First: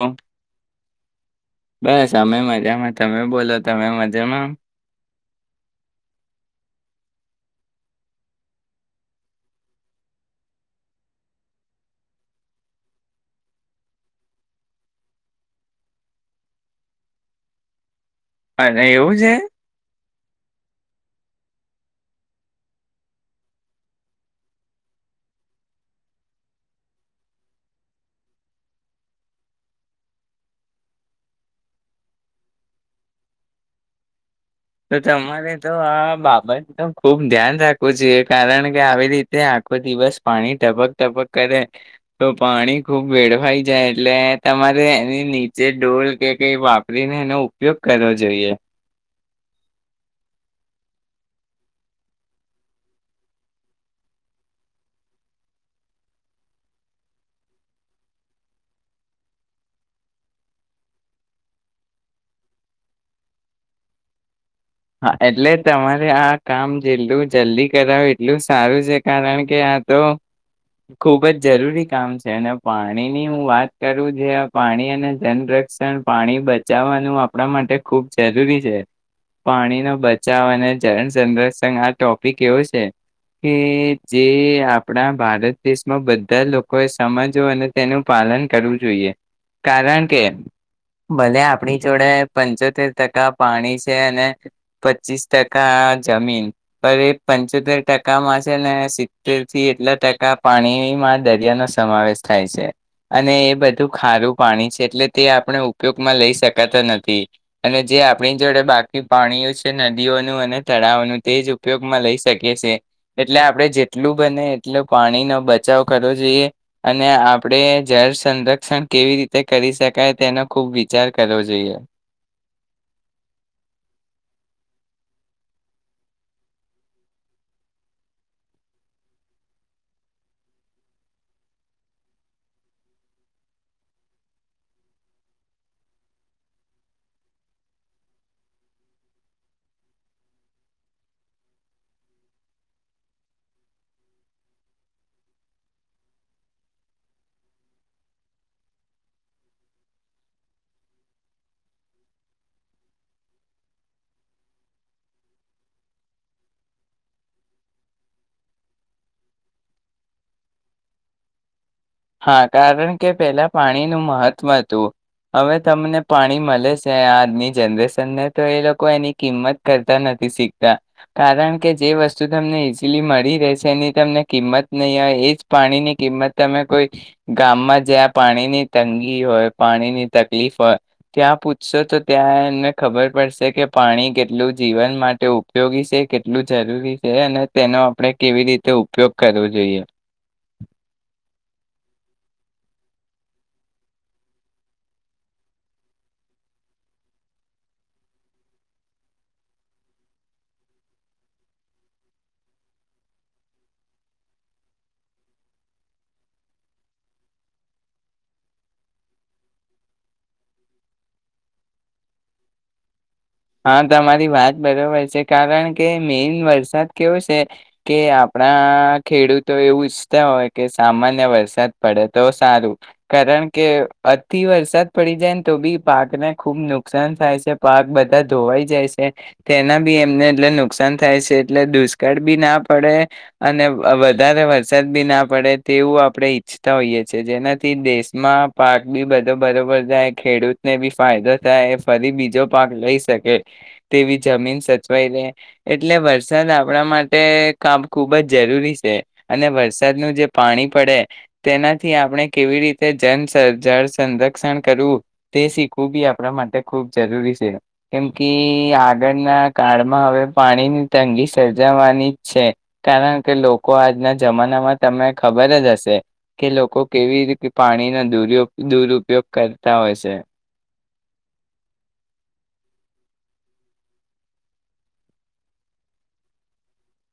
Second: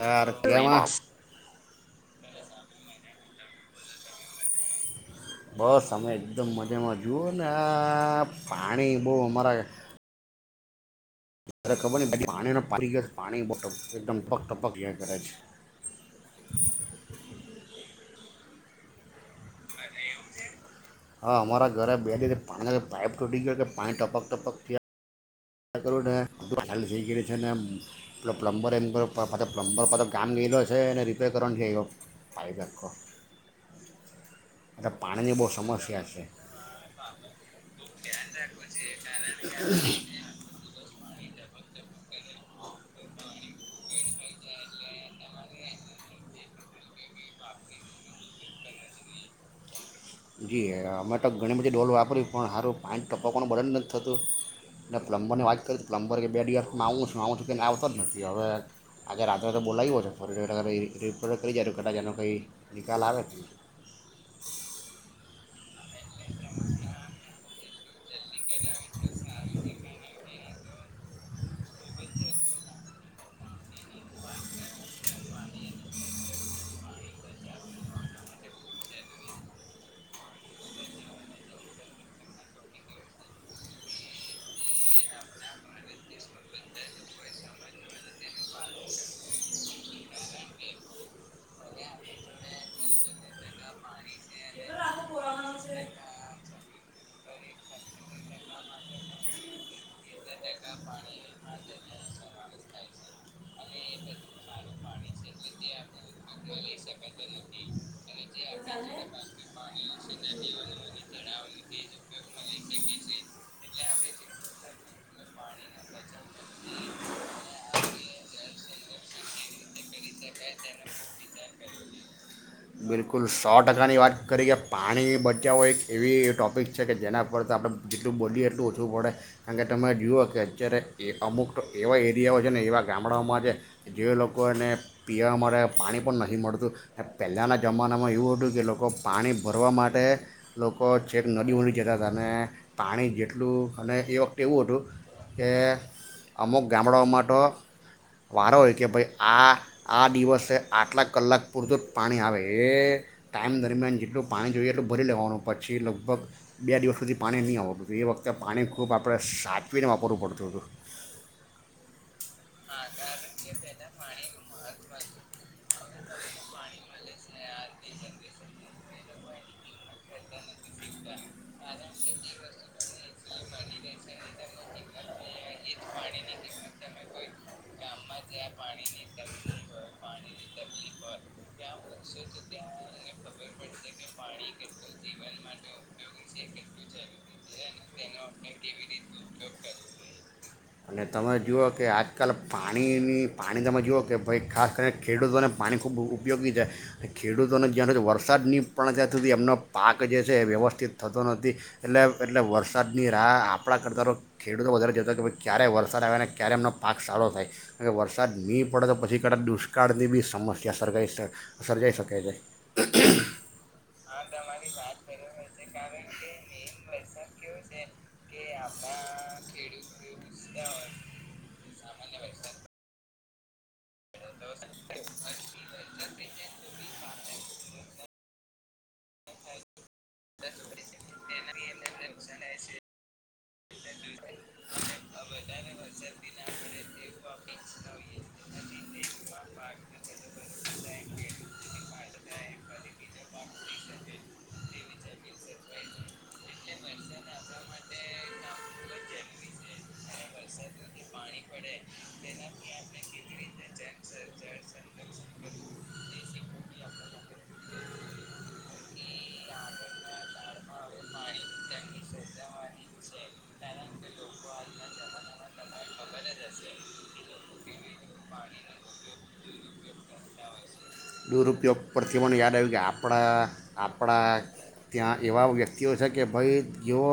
યાર કેમાં બસ. અમે મજામાં. તમે બોલો તમે મજામાં? બસ અમે એકદમ મજામાં જુઓ ને આ પાણી બહુ અમારા ત્યારે ખબર નહીં, પાછુ પાણીનો પાણી ગ પાણી બોટલ એકદમ ટક ટપક જ્યાં કરે છે. અને એવું છે. હા અમારા ઘરે બે દિવસે પાણીના જે પાઇપ ટૂટી ગયો કે પાણી ટપક ટપક થીયા કરુને ચાલ થઈ ગયુ એટલે છે ને પ્લ પ્લમબર એન પર પાછા પ્લમ્બર પાછા ગામ ગયેલો છે ને રિપેર કરવાનું છે એવા પાઈપ આખો એટલે તો પાણીની બહુ તમારે તો સમસ્યા આ છે બાબતનુ ખુબ ધ્યાન રાખવું જોઈએ કારણ કે આવી રીતે આખો દિવસ પાણી ટપક ટપક કરે તો પાણી ખુબ વેળવાઈ જાય એટલે તમારે એની નીચે ડોલ કે કઈ વાપરીને એનો ઉપયોગ કરવો જોઈએ. જી અમે તો ઘણી બધી ડોલ વાપરી પણ હારું પાંણી ટપકવાનું બંધ જ નથી થતું ને પ્લમબરની વાત કરી પ્લમ્બર કે બે દિવસમાં આવું છું આવું છું કેને આવતો જ નથી હવે આજે રાત્રે તો બોલાયવો છે ફરી રિ રિપેર કરી જાય તો કદાચ એનો કંઈ નિકાલ આવે જને હા, એટલે તમારે આ કામ જેટલું જલ્દી કરાવે એટલું સારું છે કારણ કે આ તો ખુબજ જરૂરી કામ છે અને પાણીની હું વાત કરું જે આ પાણી અને જનરક્ષણ પાણી બચાવવાનું આપણા માટે ખૂબ જરૂરી છે. પાણીનો બચાવ અને જરણ સંરક્ષણ આ ટોપિક એવો છે કે જે આપણા ભારત દેશમાં બધા લોકોએ સમજવા અને તેનું પાલન કરવું જોઈએ કારણ કે ભલે આપણી જોડે પંચોતેર ટકા પાણી છે અને પચીસ ટકા જમીન પર એ પંચોતેર ટકામાં છે ને સિત્તેરથી એટલા ટકા પાણીમાં દરિયાનો સમાવેશ થાય છે અને એ બધું ખારું પાણી છે એટલે તે આપણે ઉપયોગમાં લઈ શકાતો નથી અને જે આપણી જોડે બા કી પાણીઓ છે નદીઓનું અને તળાવનું તે જ ઉપયોગમાં લઈ શકીએ છે એટલે આપણે જેટલું બને એટલું પાણીનો બચાવ કરવો જોઈએ અને આપણે જળ સંરક્ષણ કેવી રીતે કરી શકાય તેનો ખૂબ વિચાર કરવો જોઈએ. બિલકુલ સો ટકાની વાત કરી કે પાણી બચાવો એક એવી ટૉપિક છે કે જેના પર આપણે જેટલું બોલીએ એટલું ઓછું પડે કારણ કે તમે જુઓ કે અત્યારે એ અમુક તો એવા એરિયાઓ છે ને એવા ગામડાઓમાં છે જે લોકોને પીવા માટે પાણી પણ નથી મળતું ને પહેલાંના જમાનામાં એવું હતું કે લોકો પાણી ભરવા માટે લોકો છેક નદી હુથી જતા હતા અને પાણી જેટલું અને એ વખતે એવું હતું કે અમુક ગામડાઓ માટો વારો હોય કે ભાઈ આ આ દિવસે આટલા કલાક પૂરતું જ પાણી આવે એ ટાઈમ દરમિયાન જેટલું પાણી જોઈએ એટલું ભરી લેવાનું પછી લગભગ બે દિવસ સુધી પાણી નહીં આવતું હતું એ વખતે પાણી ખૂબ આપણે સાચવીને વાપરવું પડતું હતું. હા કારણ કે પેલા પાણીનું મહત્વ હતું. અવે તમને પાણી મલે છે આજની જનરેશનને તો એ લોકો એની કિંમત કરતા નથી શીખતા કારણ કે જે વસ્તુ તમને ઈઝલી મળી રહે છે એની તમને કિંમત નહીં હોય એજ પાણીની કિંમત તમે કોઈ ગામમાં જ્યાં પાણીની તંગી હોય પાણીની તકલીફ હોય ત્યાં પૂછશો તો ત્યાં એમને ખબર પડશે કે પાણી કેટલું જીવન માટે ઉપયોગી છે કેટલું જરૂરી છે અને તેનો આપણે કેવી રીતે ઉપયોગ કરવો જોઈએ. અને તમે જુઓ કે આજકાલ પાણીની પાણી તમે જુઓ કે ભાઈ ખાસ કરીને ખેડૂતોને પાણી ખૂબ ઉ ઉપયોગી છે ખેડૂતોને જ્યાંરે વરસાદની પણ જયાં સુધી એમનો પાક જે છે એ વ્યવસ્થિત થતો નથી એટલે એટલે વરસાદની રાહ આપણા કરતા તો ખેડૂતો વધારે કેતા કે ભ ક્યારે વરસાદ આવે ને ક્યારે એમનો પાક સારો થાય કારણ કે વરસાદ ની પડે તો પછી કદાચ દુષ્કાળની બી સમસ્યા સર્ગાઈ સર્જાઈ શકે છે. હા તમારી વાત બરોબર છે કારણ કે મેઈન વરસાદ કેવો છે કે આપણા ખેડૂતો એવું ઈચ્છતા હોય કે સામાન્ય વરસાદ પડે તો સારું કારણ કે અતી વરસાદ પડી જાય ને તો બી પાકને ખુબ નુકસાન થાય છે. જે પાક બધ બધા ધોવાઈ જાય છે તેના બી એમને એટલે નુકસાન થાય છે એટલે દુષ્કાળ બી ના પડે અને વધારે વરસાદ બી ના પડે તેવું આપણે ઈચ્છતા હોઈએ છે જેનાથી દેશમાં પાક બી બધો બરોબર થાય ખેડૂતને બી ફાયદો થાય ફરી બીજો પાક લઈ શકે તેવી જમીન સચવાઈ રે એટલે વરસાદ આપણા માટે કામ ખૂબ જ જરૂરી છે અને વરસાદનું જે પાણી પડે તેનાથી આપણે કેવી રીતે જન સં જળ સંરક્ષણ કરવું તે શીખવું બી આપ આપણા માટે ખૂબ જરૂરી છે. કેમ કે આગળના કાળમાં હવે પાણીની તંગી સર્જાવાની જ છે કારણ કે લોકો આજના જમાનામાં તમને ખબર જ હશે કે લોકો કેવી રીતે પાણીનો દુરયો દુરુઉપયોગ કરતા હોય શે. દુરુઉપયોગ પરથી મને યાદ આવ્યું કે આપણા આપણા ત્યાં એવા વ્યક્તિઓ છે કે ભાઈ જેઓ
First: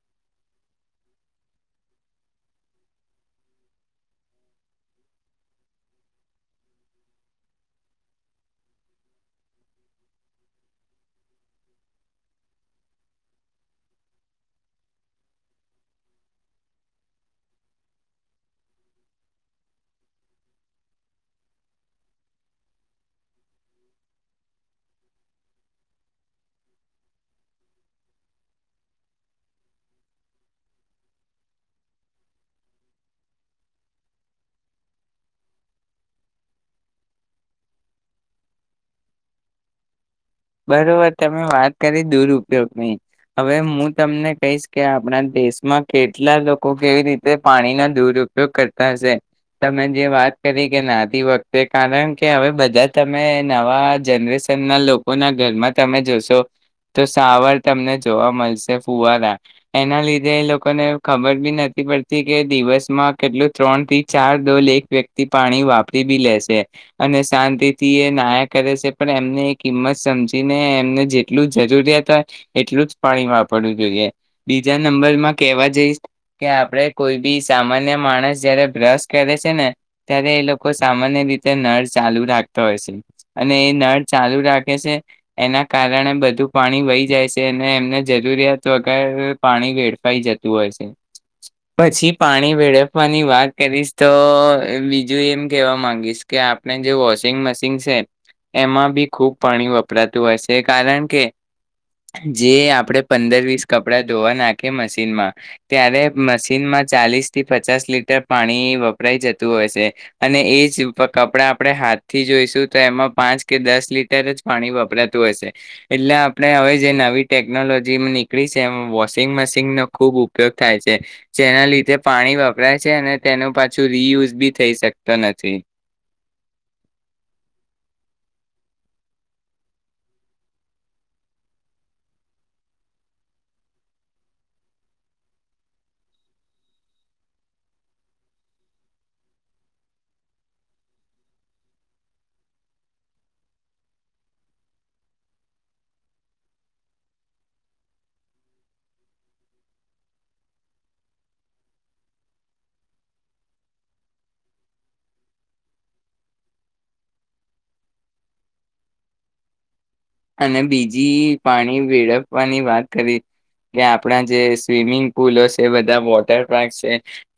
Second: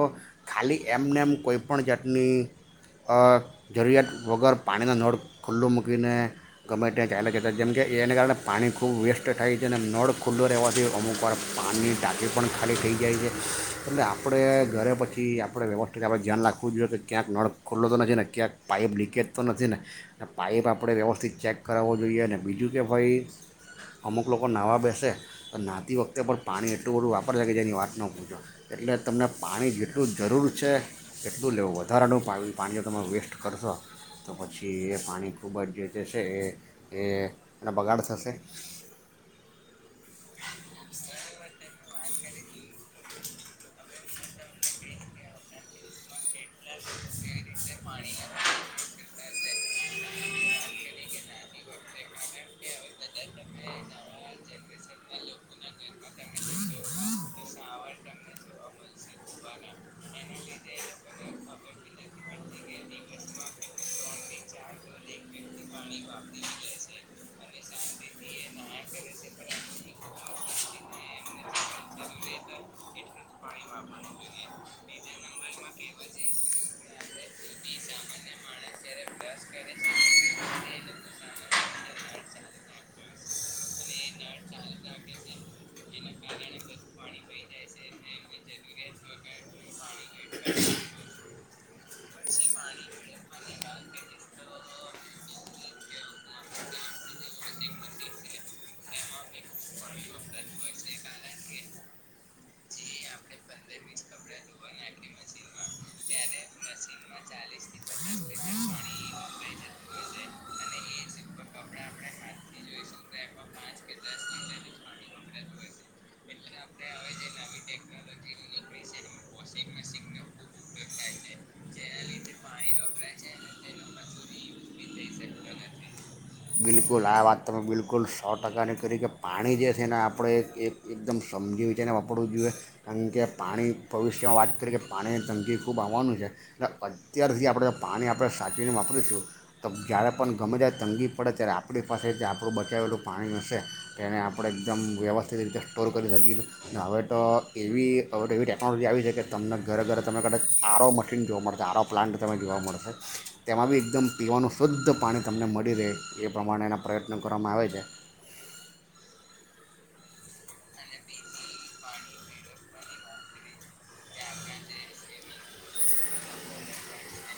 ખાલી એમને એમ કોઈપણ જાતની અ જરૂરિયાત વગર પાણીનો નળ ખુલ્લો મૂકીને ગમે તેં ચાલ્યા જતા જેમ કે એને કારણે પાણી ખૂબ વેસ્ટ થાય છે અને નળ ખુલ્લો રહેવાથી અમુકવાર પાણીની ટાંકી પણ ખાલી થઈ જાય છે એટલે આપણે ઘરે પછી આપણે વ્યવસ્થિત આપણે ધ્યાન રાખવું જોઈએ કે ક્યાંક નળ ખુલ્લો તો નથી ને ક્યાંક પાઇપ લીકેજ તો નથી ને પાઇપ આપણે વ્યવસ્થિત ચેક કરાવવો જોઈએ અને બીજું કે ભાઈ અમુક લોકો નાહવા બેસે તો નાહતી વખતે પણ પાણી એટલું બધું વાપરશે કે જેની વાત ન પૂછો એટલે તમને પાણી જેટલું જરૂર છે એટલું લેવું વધારાનું પાણી પાણી જો તમે વેસ્ટ કરશો તો પછી એ પાણી ખૂબ જ જે છે એ એ અને બગાડ થશે બરોબર તમે વાત કરી દુરઉપયોગની હવે હું તમને કહીશ કે આપણા દેશમાં કેટલા લોકો કેવી રીતે પાણીનો દુર ઉપયોગ કરતા હશે. તમે જે વાત કરી કે નાતી વખતે કારણ કે હવે બધા તમે નવા જનરેશન ના લોક કોના ઘરમાં તમે જોશો તો સાવાર તમને જોવા મળશે ફુવારા એના લીધે એ લોકોને ખબર બી નથી પડતી કે દિવસમાં કેટલું ત્રણ થી ચાર દોલ એક વ્યક્તિ પાણી વાપરી બી લેશે અને શાંતિથી એ નાયા કરે છે પણ એમને એમ સમજીને એમને જેટલું જરૂરિયાત હોય એટલું જ પાણી વાપરવું જોઈએ બીજા નંબરમાં કેવા જઈશ કે આપણે કોઈ બી સામાન્ય માણસ જયારે બ્રશ કરે છે ને ત્યારે એ લોકો સામાન્ય રીતે નળ ચાલુ રાખતા હોય છે અને એ નળ ચાલુ રાખ કેશે એના કારણે બધું પાણી વહી જાય છે અને એમને જરૂરિયાત વગર પાણી વેડફાઈ જતું હોય છે પછી પાણી વેડફવાની વાત કરીશ તો બીજું એમ કેવા માંગીશ કે આપણે જે વોશિંગ મશીન છે એમાં બી ખુબ પાણી વપરાતું હોયશે કારણ કે જે આપણે પંદર વીસ કપડા ધોવા નાખી મશીનમાં ત્યારે મશીનમાં ચાલીસથી પચાસ લીટર પાણી વપરાઈ જતું હોય છે અને એજ પર કપડા આપણે હાથથી ધોઈશું તો એમાં પાંચ કે દસ લીટ અત્યારે જ પાણી વપરાતું હશે એટલે આપણે હવે જે નવી ટેકનોલોજી નીકળી છે એમાં વોશિંગ મશીનનો ખૂબ ઉપયોગ થાય છે જેના લીધે પાણી વપરાય છે અને તેનું પાછું રીયુઝ બી થઈ શકતો નથી. બિલકુલ આ વાત તમે બિલકુલ સો ટકાની કરી કે પાણી જે છે એને આપણે એક એકદમ સમજી વિચારને વાપરવું જોઈએ કારણ કે પાણી ભવિષ્યમાં વાત કરી કે પાણીની તંગી ખૂબ આવવાનું છે એ અત્યાર સુધી આપણે પાણી આપણે સાચવીને વાપરીશું તો જ્યારે પણ ગમે ત્યારે તંગી પડે ત્યારે આપણી પાસે જે આપણું બચાવેલું પાણીનુંશે તે એને આપણે એકદમ વ્યવસ્થિત રીતે સ્ટોર કરી શકીએશું હવે તો એવી હવે તો એવી ટેકનોલોજી આવી છે કે તમને ઘરે ઘરે તમને કદાચ આરો મશીન જોવા મળશે આરો પ્લાન્ટ તમે જોવા મળશે તેમાં બી એકદમ પીવાનું શુદ્ધ પાણી તમને મળી રહે એ પ્રમાણે એના પ્રયત્નો કરવામાં આવે છે અને બીજી પાણી વેળવવાની વાત કરી કે આપણા જે સ્વિમિંગ પુલો છે બધા વોટર પાર્ક છે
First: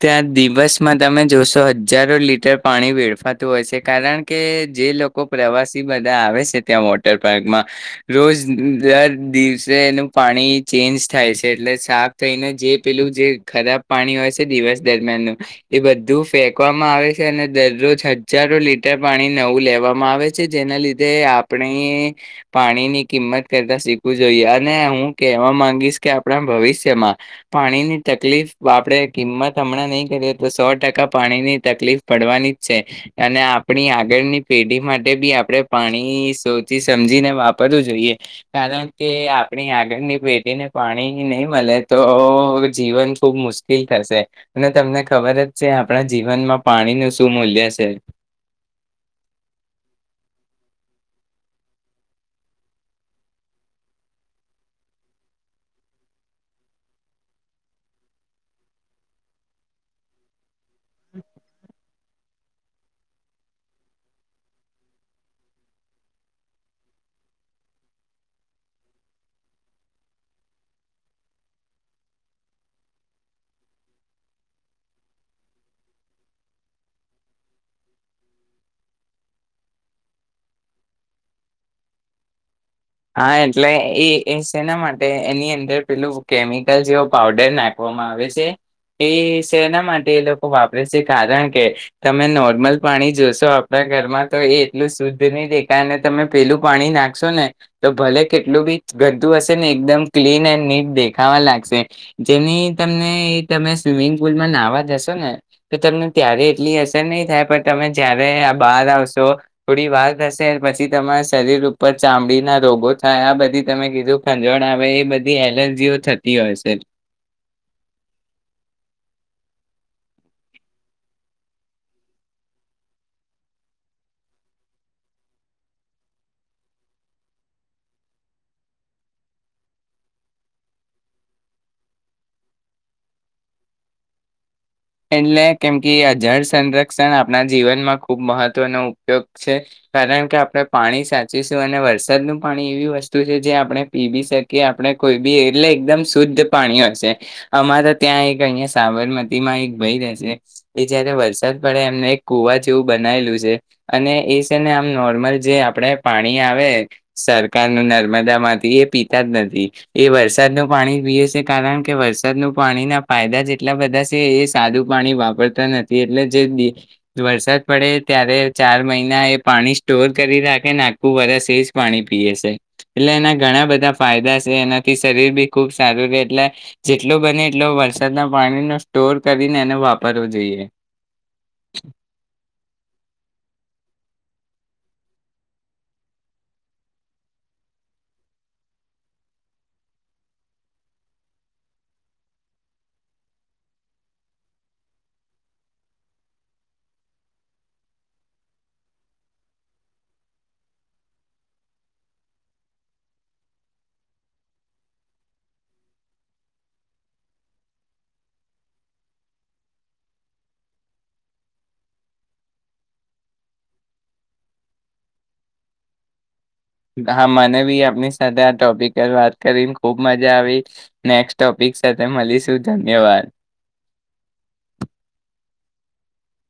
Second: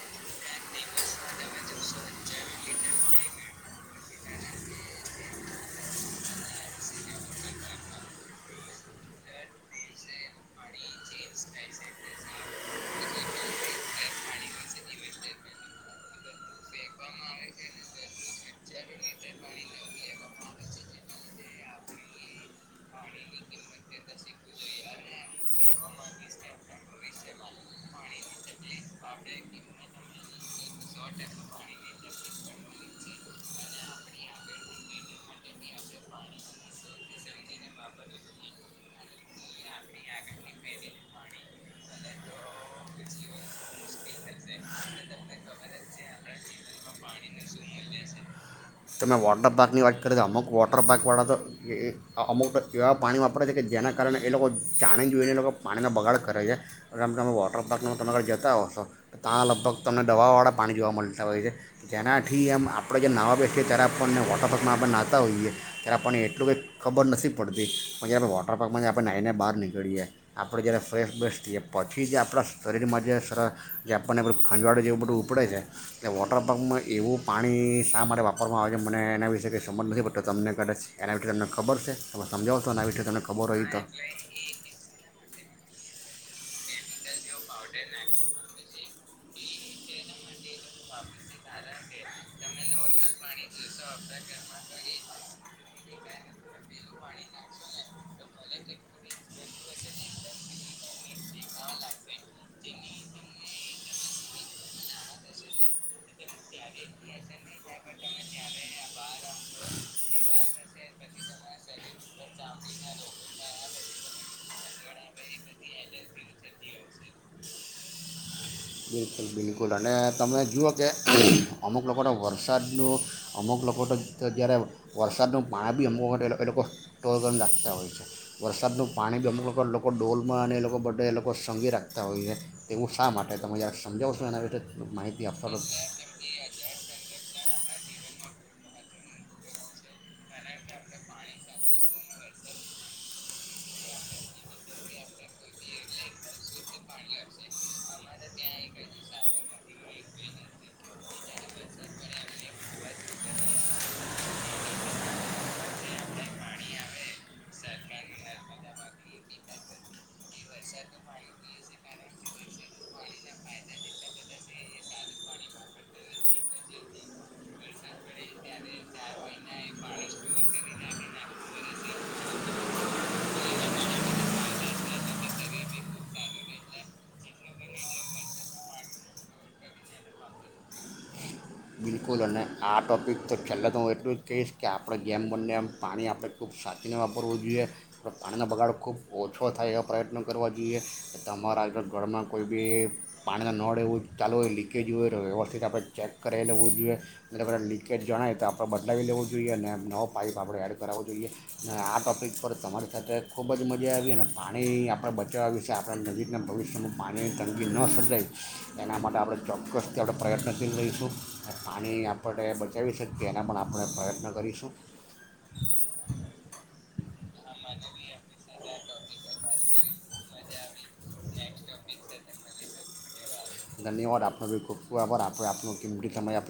ત્યાં દિવસમાં તમે જોશો હજારો લીટર પાણી વેળફાતું હોય છે કારણ કે જે લોકો પ્રવાસી બધા આવે છે ત્યાં વોટર પાર્કમાં. રોજ દર દિવસે એનું પાણી ચેન્જ થાય છે એટલે સાફ થઈને જે પેલું જે ખરાબ પાણી હોય છે દિવસ દરમિયાનનું એ બધું ફેંકવામાં આવે છે અને દરરોજ હજારો લીટર પાણી નવું લેવામાં આવે છે જેના લીધે આપણે. પાણી ની કિંમત કરતા શીખવું જોઈએ અને હું કહેવા માંગીશ કે આપણા ભવિષ્યમાં પાણીની તકલીફ આપણેે કિંમત હમણાં નહીં કરીએ તો સો ટકા પાણીની તકલીફ પડવાની જ છે અને આપણી આગળની પેઢી માટે બી આપણે પાણી સોચી સમજીને વાપરવું જોઈએ કારણ કે આપણી આગળની પેઢીને પાણી નહીં મળે તો જીવન ખુબ મુશ્કેલ થશે અને તમને ખબર જ છે આપણા જીવનમાં પાણીનું શું મૂલ્ય છે. તમે વોટર પાર્કની વાત કરી તો અમુક વોટર પાર્કવાળા તો એ અમુક તો એવા પાણી વાપરે છે કે જેના કારણે એ લોકો જાણી જોઈને એ લોકો પાણીનો બગાડ કરે છેમ તમે વોટર પાર્કનો તરા ઘર જતા હોશો તો ત્યાં લગભગ તમને દવાવાળા પાણી જોવા મળતા હોય છે જેનાથી એમ આપણે જે નવા બે. કે ત્યારે આપણને વોટર પાર્કમાં આપણે નાહતા હોઈએ ત્યારે આપણને એટલું કંઈ ખબર નથી પડતી પણ જ્યારે આપ વોટર પારકમાં જ આપણે નાહીને બહાર નીકળીએ આપણે જ્યારે ફ્રેશ બસતીએ પછી જે આપણા શરીરમાં જે સર જે આપણને ખંજવાડું જેવું બધું ઉપડે છે ત વોટર પાર્કમાં એવું પાણી શા માટેરે વાપર. ખરમાં આવેજ મને એના વિશે ક સમબંધ નથી બ તો તમને કરે છે એના વિશે તમને ખબર છે ત સમજાવો. હા એટલે એ છેના માટે એની અંદર પેલું. કેમિકલ જેવ. પાવડર નાખવામાં આવે છે. એ શ એના માટે એ લોકો વાપરે છે કારણ કે તમે નોર્મલ પાણી જોશો. આપ ઘરમાં તો એટલું શુદ્ધ નહીં દે કાર. તમે પેલું પાણી નાખશો ને. તો ભલે કેટલું બી ગતું હશે ને એકદમ ક્લીન એન્ડ નીટ દેખાવા લાગશે જેની તમને તમે સ્વિમિંગ પુલમાં નાહવા જશો ને તો તમને ત્યારે એટલી અસર નહીં થાય પણ તમે જયારે આ બહાર આવશો થોડી વાર થશે પછી તમારા શરીર ઉપર ચામડીના. રોગો થાય આ બધી તમે કીધું ખંજવણ આવે એ બધી એલર્જીઓ થતી હોય છે. બિલકુલ બિલકુલ અને તમે જુઓ કે અમુક લોકોને વરસાદનું અમુક લોકો તો જ્યારે વરસાદનું પાણી બી અમુક વખત એ લોકો ટોળગમ રાખતા હોય છે વરસાદનું પાણી બી અમુક વખત લોકો ડોલમાં અને એ લોકો બે એ લોકો સઘી રાખતા હોય છે એવું શા માટે તમે જ. [inaudible] એટલે કેમ કે અ જળ સંરક્ષણ આપણા જીવનમાં ખુબ મહત્વ. નો ઉપયોગ છે કારણ કે આપણે પાણી સાચીશું અને વરસાદનું પાણી એવી વસ્તુ છે જે આપણે પીવી શકીએ આપણે કોઈ બી એટલે એકદમ શુદ્ધ પાણી હશે અમારા ત્યાં એક અહિયાંયા સાબરમતીમાં એક. એ જયારે વરસાદ પડે એમને એક કુવા જેવું બનાયલું છે અને એ છે ને આમ નોર્મલ જે આપણે પાણી આવે સરકારનું નર્મદા માંથી એ પીતા જ નથી એ વરસાદનું પાણી પીએ છે કારણ કે વરસાદનું પાણીના ફાયદા જેટલા બધા છે એ. સાદું પાણી વાપરતા નથી એટલે જે વરસાદ પડે ત્યારે ચાર મહિના એ પાણી સ્ટોર કરી રાખે ને આખું વરષ એ જ પાણી પીએ છે એટલે એના ઘણા બધા ફાયદા છે એનાથી શરીર બી ખૂબ સારું રહે એટલે જેટલો બને એટલો વરસાદના પાણીનો સ્ટોર. કરીને એનો વાપરવો જોઈએ. બિલકુલ અને આ ટોપિક તો છેલ્લા તો હું એટલું જ કહીશ કે આપણે જેમ બંને એમ પાણી આપણે ખૂબ સાચીને વાપરવું જોઈએ આપ પાણીનો બગાડ ખૂબ ઓછો થાય એવા પ્રયત્નો કરવા જોઈએ તમારા ઘરમાં કોઈ બી પાણીના નળ એવું ચાલુ હોય લીકેજ હોય વ્યવસ્થિત આપણે ચેક કરાવી લેવું. જોએ મલબ આપણે લીકેજ જણાય તો આપણે બદલાવી લેવો જોઈએ અને નવો પાઇપ આપણે એડ કરાવવો જોઈએ અને આ ટોપિક પર તમારી સાથે ખૂબ જ મજા આવી અને પાણી આપણે બચાવવા વિશે આપણે નજીકના ભવિષ્યમાં પાણીની તંગી ન સર્જાય એના માટે આપણે ચોક્કસથી આપણે પ્રયત્નશીલ રહીશું. પાણી આપણે બચાવી શકીએ એના પણ આપણે પ્રયત્ન કરીશું. હા મને બી આપની સાથે આ ટોપિક પર વાત કરી ખુબ મજા આવી નેક્સ્ટ ટોપિક સાથે મળીશું ધન્યવાદ. ધન્યવાદ આપનો બી ખૂબ ખૂબ આભાર આપે આપણો કીમતી સમય આપીએ